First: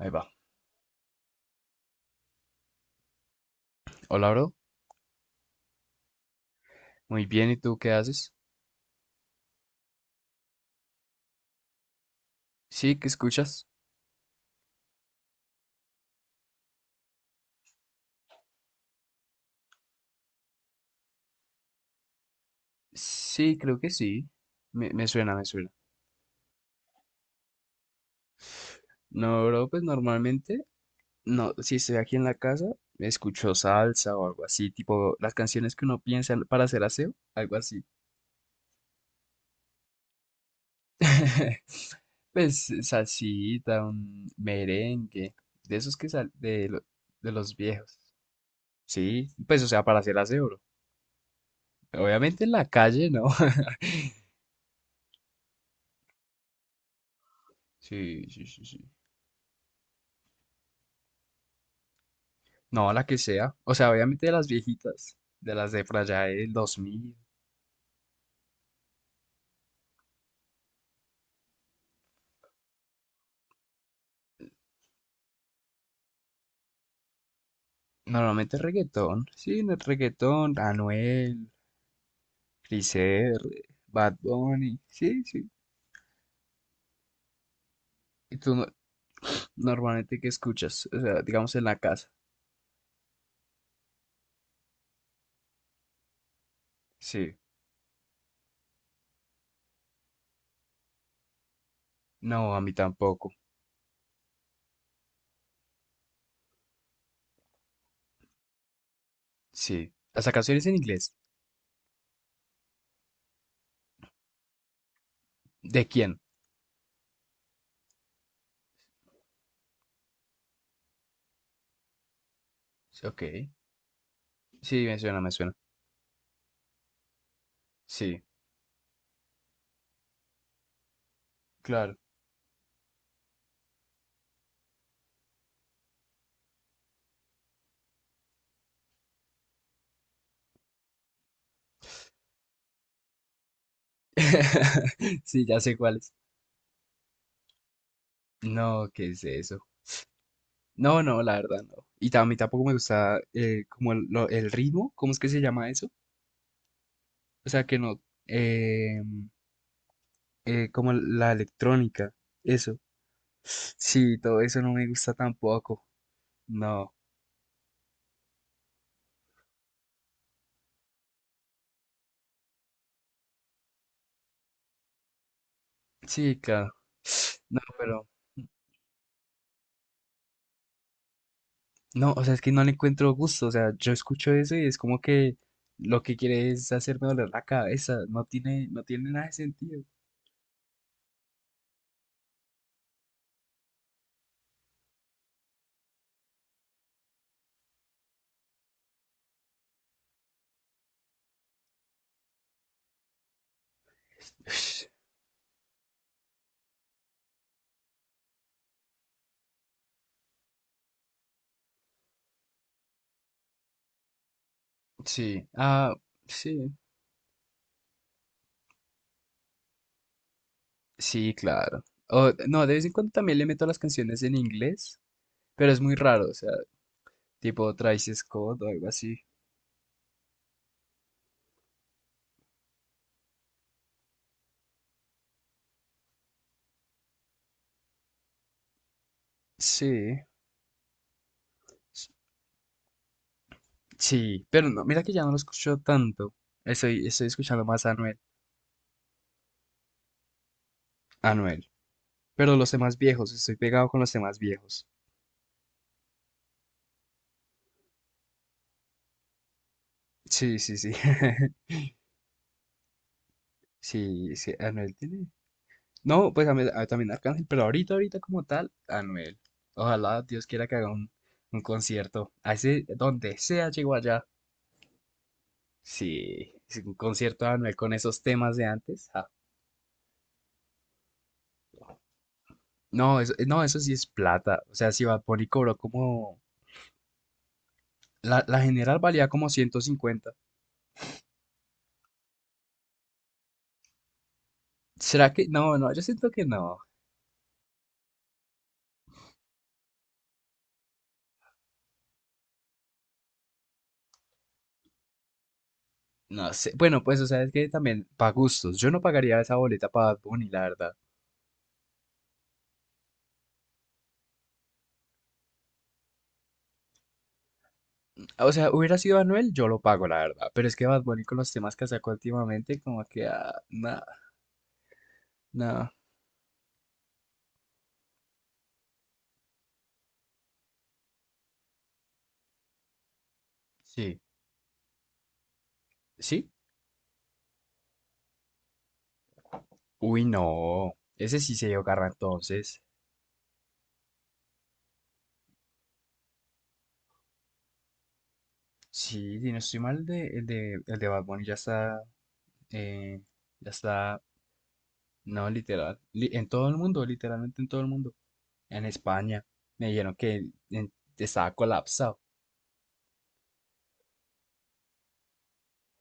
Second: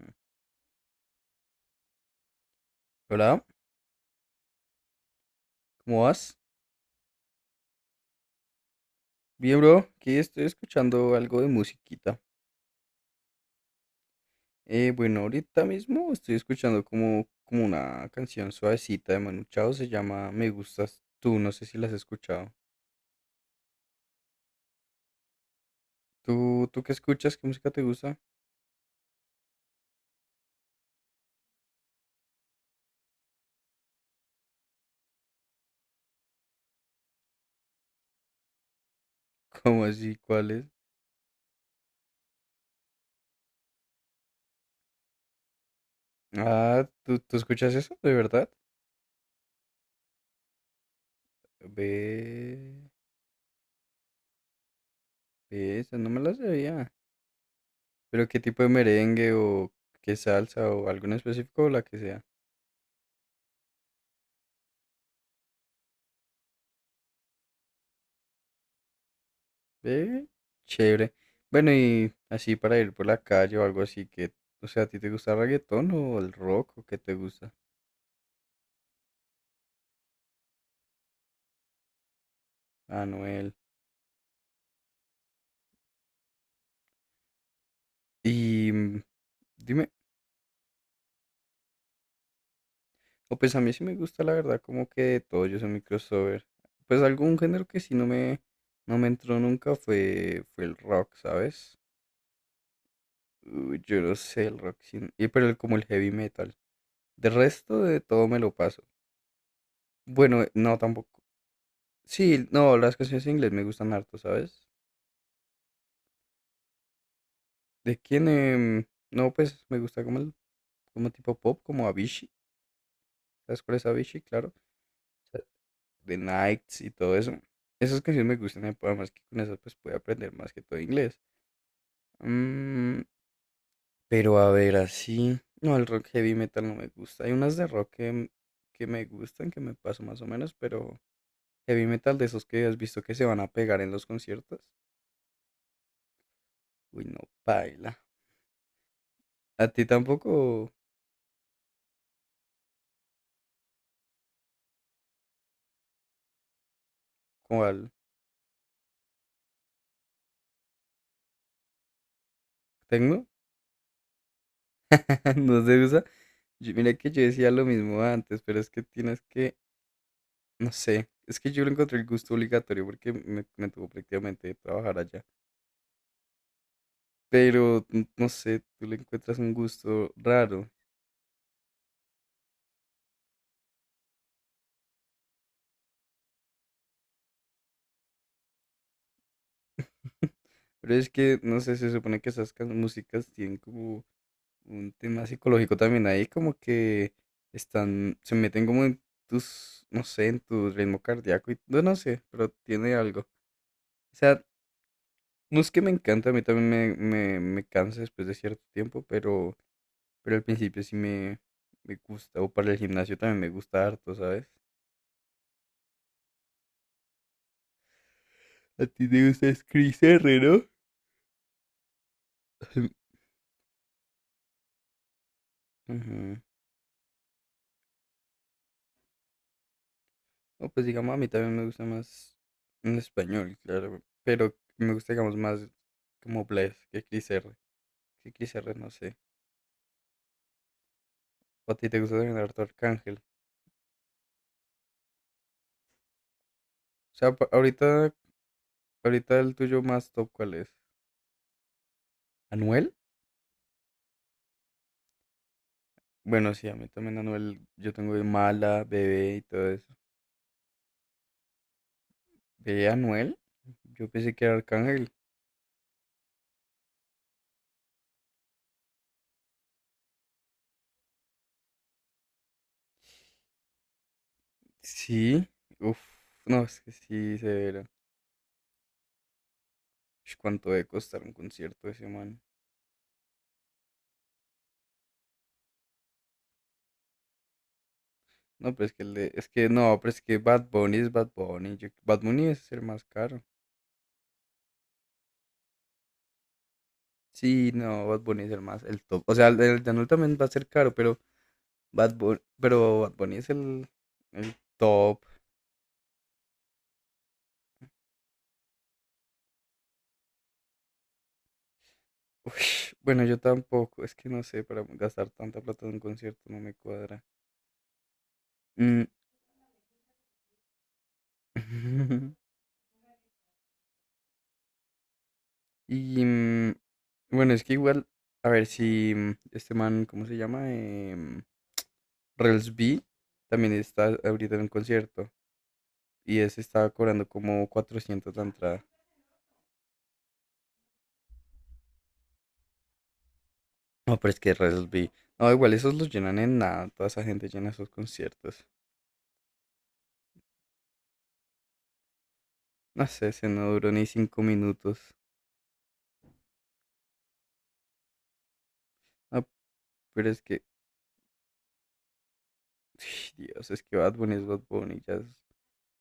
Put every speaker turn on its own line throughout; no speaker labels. Ahí va.
Hola,
Hola, bro.
¿cómo vas?
Muy bien, ¿y tú qué haces?
Bien, bro, aquí estoy escuchando algo de musiquita.
Sí, ¿qué escuchas?
Bueno, ahorita mismo estoy escuchando como una canción suavecita de Manu Chao, se llama Me gustas tú, no sé si la has escuchado.
Sí, creo que sí. Me suena, me suena.
¿Tú qué escuchas? ¿Qué música te gusta?
No, bro, pues normalmente, no, si estoy aquí en la casa, escucho salsa o algo así, tipo las canciones que uno piensa para hacer aseo, algo así.
¿Cómo así? ¿Cuál es?
Pues salsita, un merengue, de esos que
Ah, ¿tú,
de
tú
los
escuchas eso?
viejos.
¿De verdad?
Sí, pues o sea, para hacer aseo, bro.
Ve,
Obviamente en la calle, ¿no?
ve, esa no me la sabía.
Sí,
¿Pero qué
sí,
tipo
sí,
de
sí.
merengue o qué salsa o algo en específico o la que sea?
No, la que sea. O sea, obviamente de las viejitas, de las de por allá del 2000.
Ve, chévere. Bueno, y así para ir por la calle o algo así que, o sea, ¿a ti te gusta el reggaetón o el rock o qué te gusta?
Normalmente reggaetón. Sí, Reggaetón, Anuel, Cris
Anuel.
Bad Bunny. Sí, sí. ¿Y tú no-
Y dime,
normalmente ¿qué escuchas? O sea, digamos en la casa.
o pues a mí sí me gusta la verdad, como que de todo, yo soy mi crossover. Pues
Sí.
algún género que sí no me entró nunca fue el rock, ¿sabes?
No, a mí tampoco.
Uy, yo no sé el rock, sí, y pero como el heavy metal. De resto de todo me lo paso.
Sí. ¿Hasta
Bueno,
canciones en
no
inglés?
tampoco. Sí, no, las canciones en inglés me gustan harto, ¿sabes?
¿De quién?
¿De quién? No, pues me gusta como tipo pop, como Avicii.
Sí, ok.
¿Sabes cuál es Avicii? Claro.
Sí, me suena, me suena.
The Nights y todo eso. Esas
Sí,
canciones me gustan, además que con esas pues puedo aprender más que todo inglés.
claro.
Mm, pero a ver, así. No, el rock heavy metal no me gusta. Hay unas de rock que que me gustan, que me paso más o menos, pero heavy metal de esos que has visto que se van a pegar en los conciertos.
Sí, ya sé cuáles.
Uy, no, baila.
No, ¿qué es eso?
¿A ti tampoco?
No, no, la verdad no. A mí tampoco me gusta como el ritmo, ¿cómo es que se llama eso? O sea, que
¿Cuál?
no, eh, como la electrónica, eso.
¿Tecno?
Sí, todo eso no me gusta
No se
tampoco.
usa.
No,
Mira que yo decía lo mismo antes, pero es que tienes que, no sé, es que yo le encontré el gusto obligatorio porque me tuvo prácticamente trabajar allá.
sí, claro. No,
Pero,
pero,
no sé, tú le encuentras un gusto raro.
no, o sea, es que no le encuentro gusto. O sea, yo escucho eso y es como que lo que quiere es hacerme doler la cabeza. No tiene, no tiene nada de sentido.
Pero es que, no sé, se supone que esas músicas tienen como un tema psicológico también ahí, como que están, se meten como en tus, no sé, en tu ritmo cardíaco y, no, no sé, pero tiene algo. O sea, no es que me encanta, a mí también me cansa después de cierto tiempo, pero al principio sí me gusta. O para el gimnasio también me gusta harto, ¿sabes?
Sí, ah, sí.
A ti te gusta es Chris R, ¿no?
Sí, claro. O, no, de vez en cuando también le meto las canciones en inglés, pero es muy raro, o
Ujú.
sea, tipo Travis Scott o algo así.
No, pues digamos, a mí también me gusta más en español, claro. Pero me gusta, digamos, más como Blaze que Chris R. Que Chris R, no sé.
Sí,
¿O a ti te
s-
gusta también harto Arcángel?
sí, pero no, mira que ya no lo escucho tanto. Estoy,
O
estoy
sea,
escuchando más a
ahorita,
Anuel,
ahorita el tuyo más top, ¿cuál es?
Anuel, pero los
¿Anuel?
temas viejos, estoy pegado con los temas viejos.
Bueno, sí, a mí también Anuel, yo tengo de Mala, Bebé y todo eso.
Sí, sí, sí.
¿De Anuel? Yo pensé
Sí,
que
sí,
era
Anuel
Arcángel.
tiene. No, pues a mí- a- También Arcángel, pero ahorita, ahorita como tal, Anuel. Ojalá Dios quiera que haga un concierto. A ese, donde sea, llegó allá.
Sí, uff,
Sí,
no, es
sí,
que
un
sí,
concierto de Anuel
severo.
con esos temas de antes, ja.
Ush, ¿cuánto debe costar un concierto de ese man?
No, eso, no, eso sí es plata. O sea, si Bad Bunny cobró como... la
No, pero es
general
que el
valía
de,
como
es que
ciento
no, pero es
cincuenta.
que Bad Bunny es Bad Bunny. Bad Bunny es el más caro.
¿Será que...? No, no, yo siento que no.
Sí, no, Bad Bunny es el más, el top. O sea, el de Anuel también va a ser caro, pero Bad Bunny es el top.
No sé. Bueno, pues, o sea, es que también para gustos. Yo no pagaría esa boleta para Bad Bunny, la verdad.
Ush, bueno, yo tampoco, es que no sé, para gastar tanta plata en un concierto no me cuadra.
O sea, hubiera
Mm,
sido Anuel, yo lo pago, la verdad. Pero es que Bad Bunny con los temas que sacó últimamente, como que... ah, nada, nah.
y, bueno, es que igual, a ver si este man, ¿cómo se llama? Rels B también está
Sí.
ahorita en un concierto y
¿Sí?
ese estaba cobrando como 400 la entrada.
Uy, no. Ese sí se dio garra entonces.
No, pero es que Rels B. No, igual esos los llenan en nada. Toda esa gente llena esos conciertos.
Sí, si no estoy mal, el de Bad Bunny
No
eh,
sé, se
ya
no duró ni
está,
5 minutos.
no, literal, li- en todo el mundo, literalmente en todo el mundo. En
No,
España, me dijeron
pero es
que
que,
estaba colapsado.
Dios, es que Bad Bunny es Bad Bunny, ya es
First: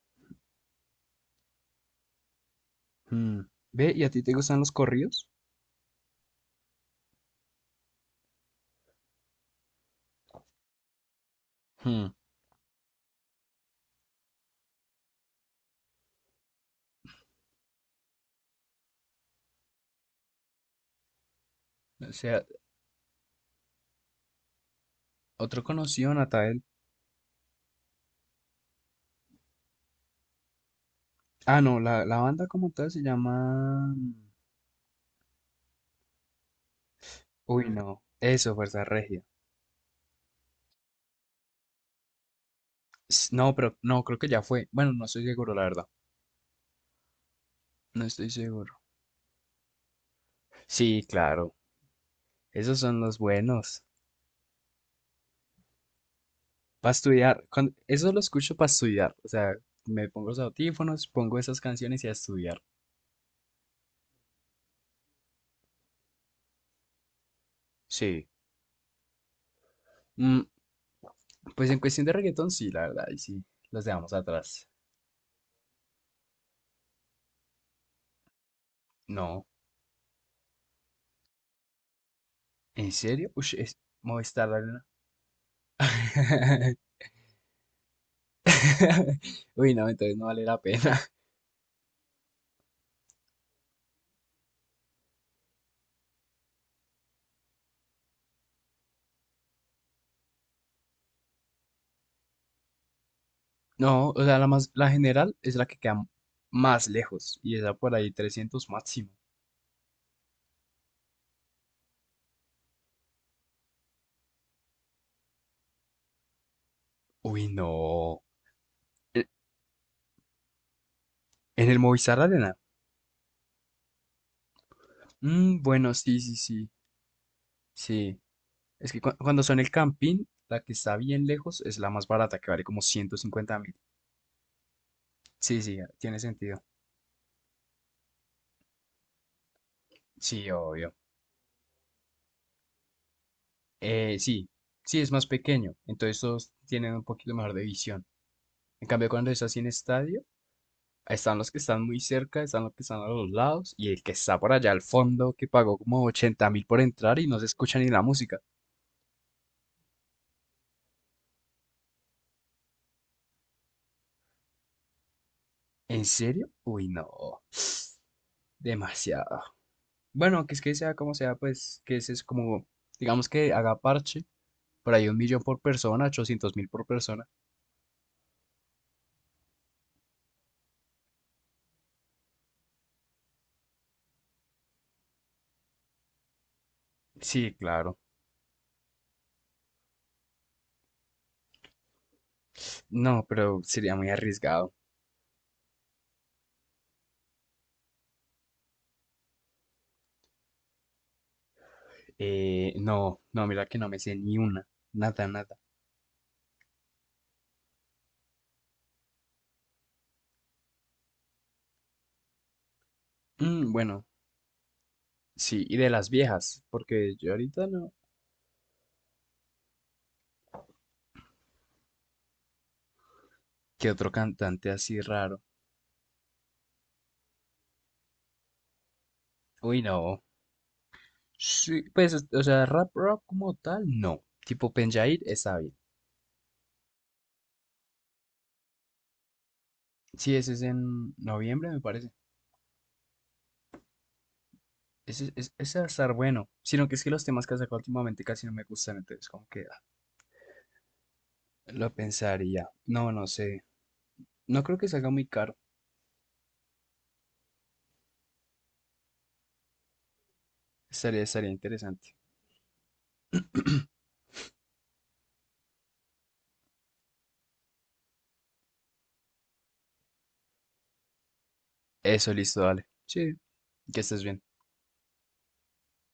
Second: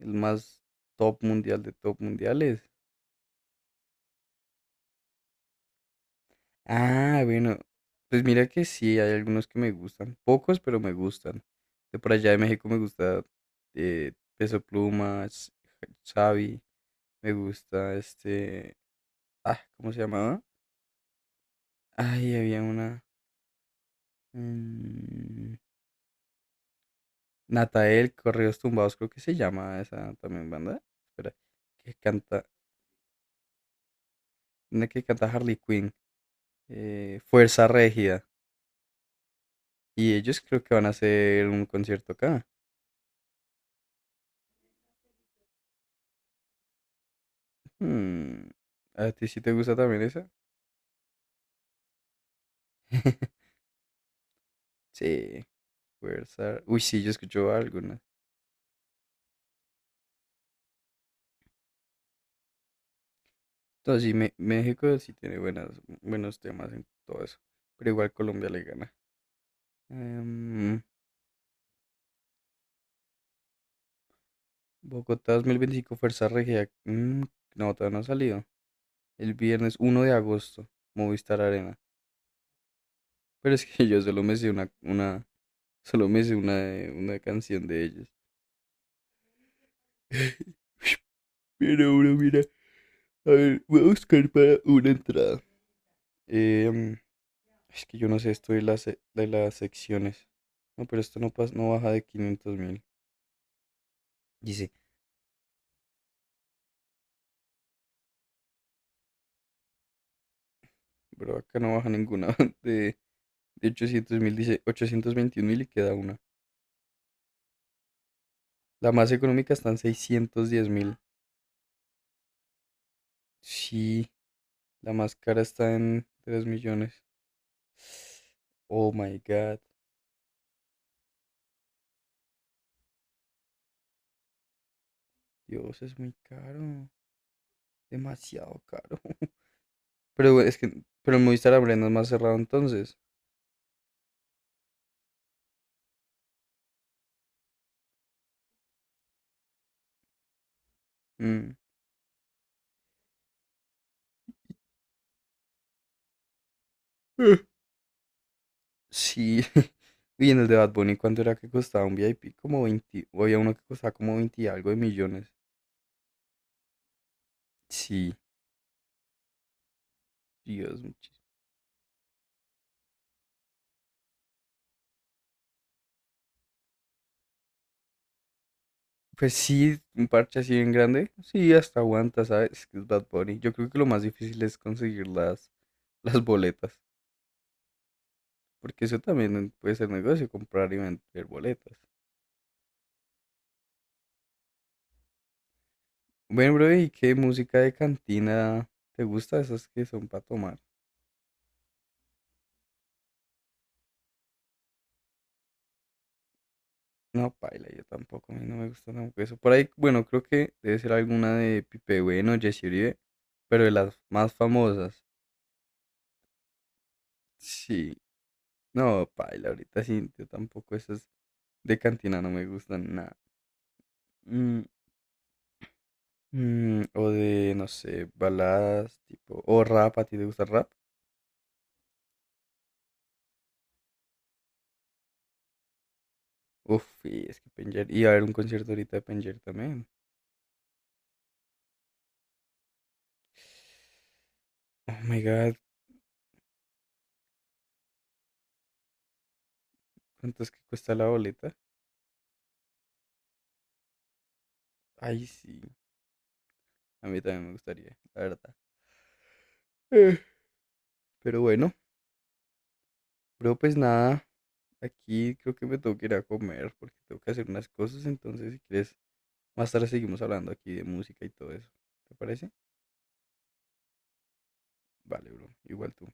el más top mundial de top mundiales.
Hmm. Ve, ¿y a ti te gustan los corridos?
Ah, bueno, pues mira que sí, hay algunos que me gustan, pocos, pero me gustan. De
Hmm.
por allá de México me gusta Peso Pluma, Xavi, me gusta este, ah, ¿cómo se llamaba?
O
Ay,
sea,
había una, mm,
otro conocido, Natael.
Natael, Correos Tumbados, creo que se llama esa también banda, espera,
Ah, no,
que
la banda
canta,
como tal se llama...
una que canta Harley Quinn,
Uy,
Fuerza
no,
Régida,
eso, Fuerza Regia.
y ellos creo que van a hacer un concierto acá.
S- no, pero no, creo que ya fue. Bueno, no estoy seguro, la verdad. No estoy
Hmm,
seguro.
¿a ti sí te gusta también esa?
Sí, claro, esos son los buenos.
Sí, fuerza. Uy,
Para
sí, yo
estudiar,
escucho
cuan-
algunas.
eso lo escucho para estudiar. O sea, me pongo los audífonos, pongo esas canciones y a estudiar.
Entonces, sí, México sí tiene buenas, buenos temas en todo eso. Pero igual
Sí.
Colombia le gana.
Mm,
Em,
pues en cuestión de reggaetón, sí, la verdad, y sí, los dejamos atrás.
Bogotá 2025, Fuerza Regia. No, todavía no ha salido. El
No,
viernes 1 de agosto, Movistar Arena.
¿en serio? Ush,
Pero es
es
que yo solo me
Movistar
sé
Arena.
una canción de ellos.
Uy, no, entonces no vale la pena.
Pero bueno, mira, a ver, voy a buscar para una entrada. Em, Es que yo no sé esto de las secciones. No, pero esto no, pasa, no baja de 500.000.
No, o sea, la más,
Dice,
la general es la que queda más lejos y está por ahí 300 máximo.
pero acá no baja ninguna. De, de 800.000, dice 821 mil y queda una.
Uy, no.
La más
¿En
económica está en 610.000.
en el Movistar Arena?
Sí, la más cara
Mm,
está
bueno,
en
sí, sí,
tres
sí,
millones.
sí. Es
Oh
que
my
cuando
God.
son el camping la que está bien lejos es la más barata, que vale como 150.000. Sí, sí,
Dios,
ah,
es muy
tiene sentido.
caro. Demasiado caro. Pero
Sí,
es que,
obvio.
pero el Movistar Arena es más cerrado entonces.
Sí, sí, es más pequeño, entonces todos tienen un poquito mejor de visión. En cambio, cuando es así en estadio, están los
Mm.
que están muy cerca, están los que están a los lados, y el que está por allá al fondo, que pagó como 80.000 por entrar y no se escucha ni la música.
Sí. Y en el de Bad Bunny, ¿cuánto era que costaba un VIP? Como 20, o había uno que costaba como 20 y algo de millones.
¿En serio? Uy, no,
Sí,
demasiado. Bueno, que es que
Dios,
sea como
muchísimo.
sea, pues que ese es como, digamos que haga parche. Por ahí 1.000.000 por persona, 800.000 por persona.
Pues sí, un parche así bien grande. Sí, hasta aguanta, ¿sabes? Es que es Bad Bunny. Yo creo que lo más difícil es conseguir las boletas.
Sí, claro.
Porque eso también puede ser negocio, comprar y vender boletas.
No, pero sería muy arriesgado.
Bueno, bro, ¿y qué música de cantina te gusta? Esas que son para tomar.
No, no, mira que no me sé ni una. Nada, nada.
No, paila, yo tampoco, a mí no me gusta tampoco eso. Por ahí, bueno, creo que debe ser alguna de Pipe Bueno, Jesse Uribe, pero de
Mm,
las
bueno,
más famosas.
sí, y de las viejas, porque yo ahorita no.
Sí, no, paila, ahorita sí, yo tampoco esas de cantina no me gustan nada.
¿Qué otro
Mm,
cantante así raro?
o de, no sé, baladas, tipo, o
Uy,
rap, ¿a ti
no.
te gusta el rap?
Sí, pues, o sea, rap, rap como tal, no. Tipo Penjair está bien.
Uf, y es que Penger, y a ver un concierto ahorita de Penger también.
Sí, ese es en noviembre, me parece.
Oh my
Ese,
god,
ese va a estar bueno. Sino que es que los temas que ha sacado últimamente casi no me gustan, entonces como que ah,
¿cuánto es que cuesta la boleta?
lo pensaría. No, no sé. No creo que salga muy
Ay,
caro.
sí, a mí también me gustaría, la verdad. Eh,
Estaría,
Pero
estaría
bueno,
interesante.
pero pues nada, aquí creo que me tengo que ir a comer porque tengo que hacer unas cosas, entonces si quieres, más tarde seguimos hablando aquí de música y todo eso. ¿Te
Eso,
parece?
listo, dale. Sí, que estés bien.
Vale, bro, igual tú.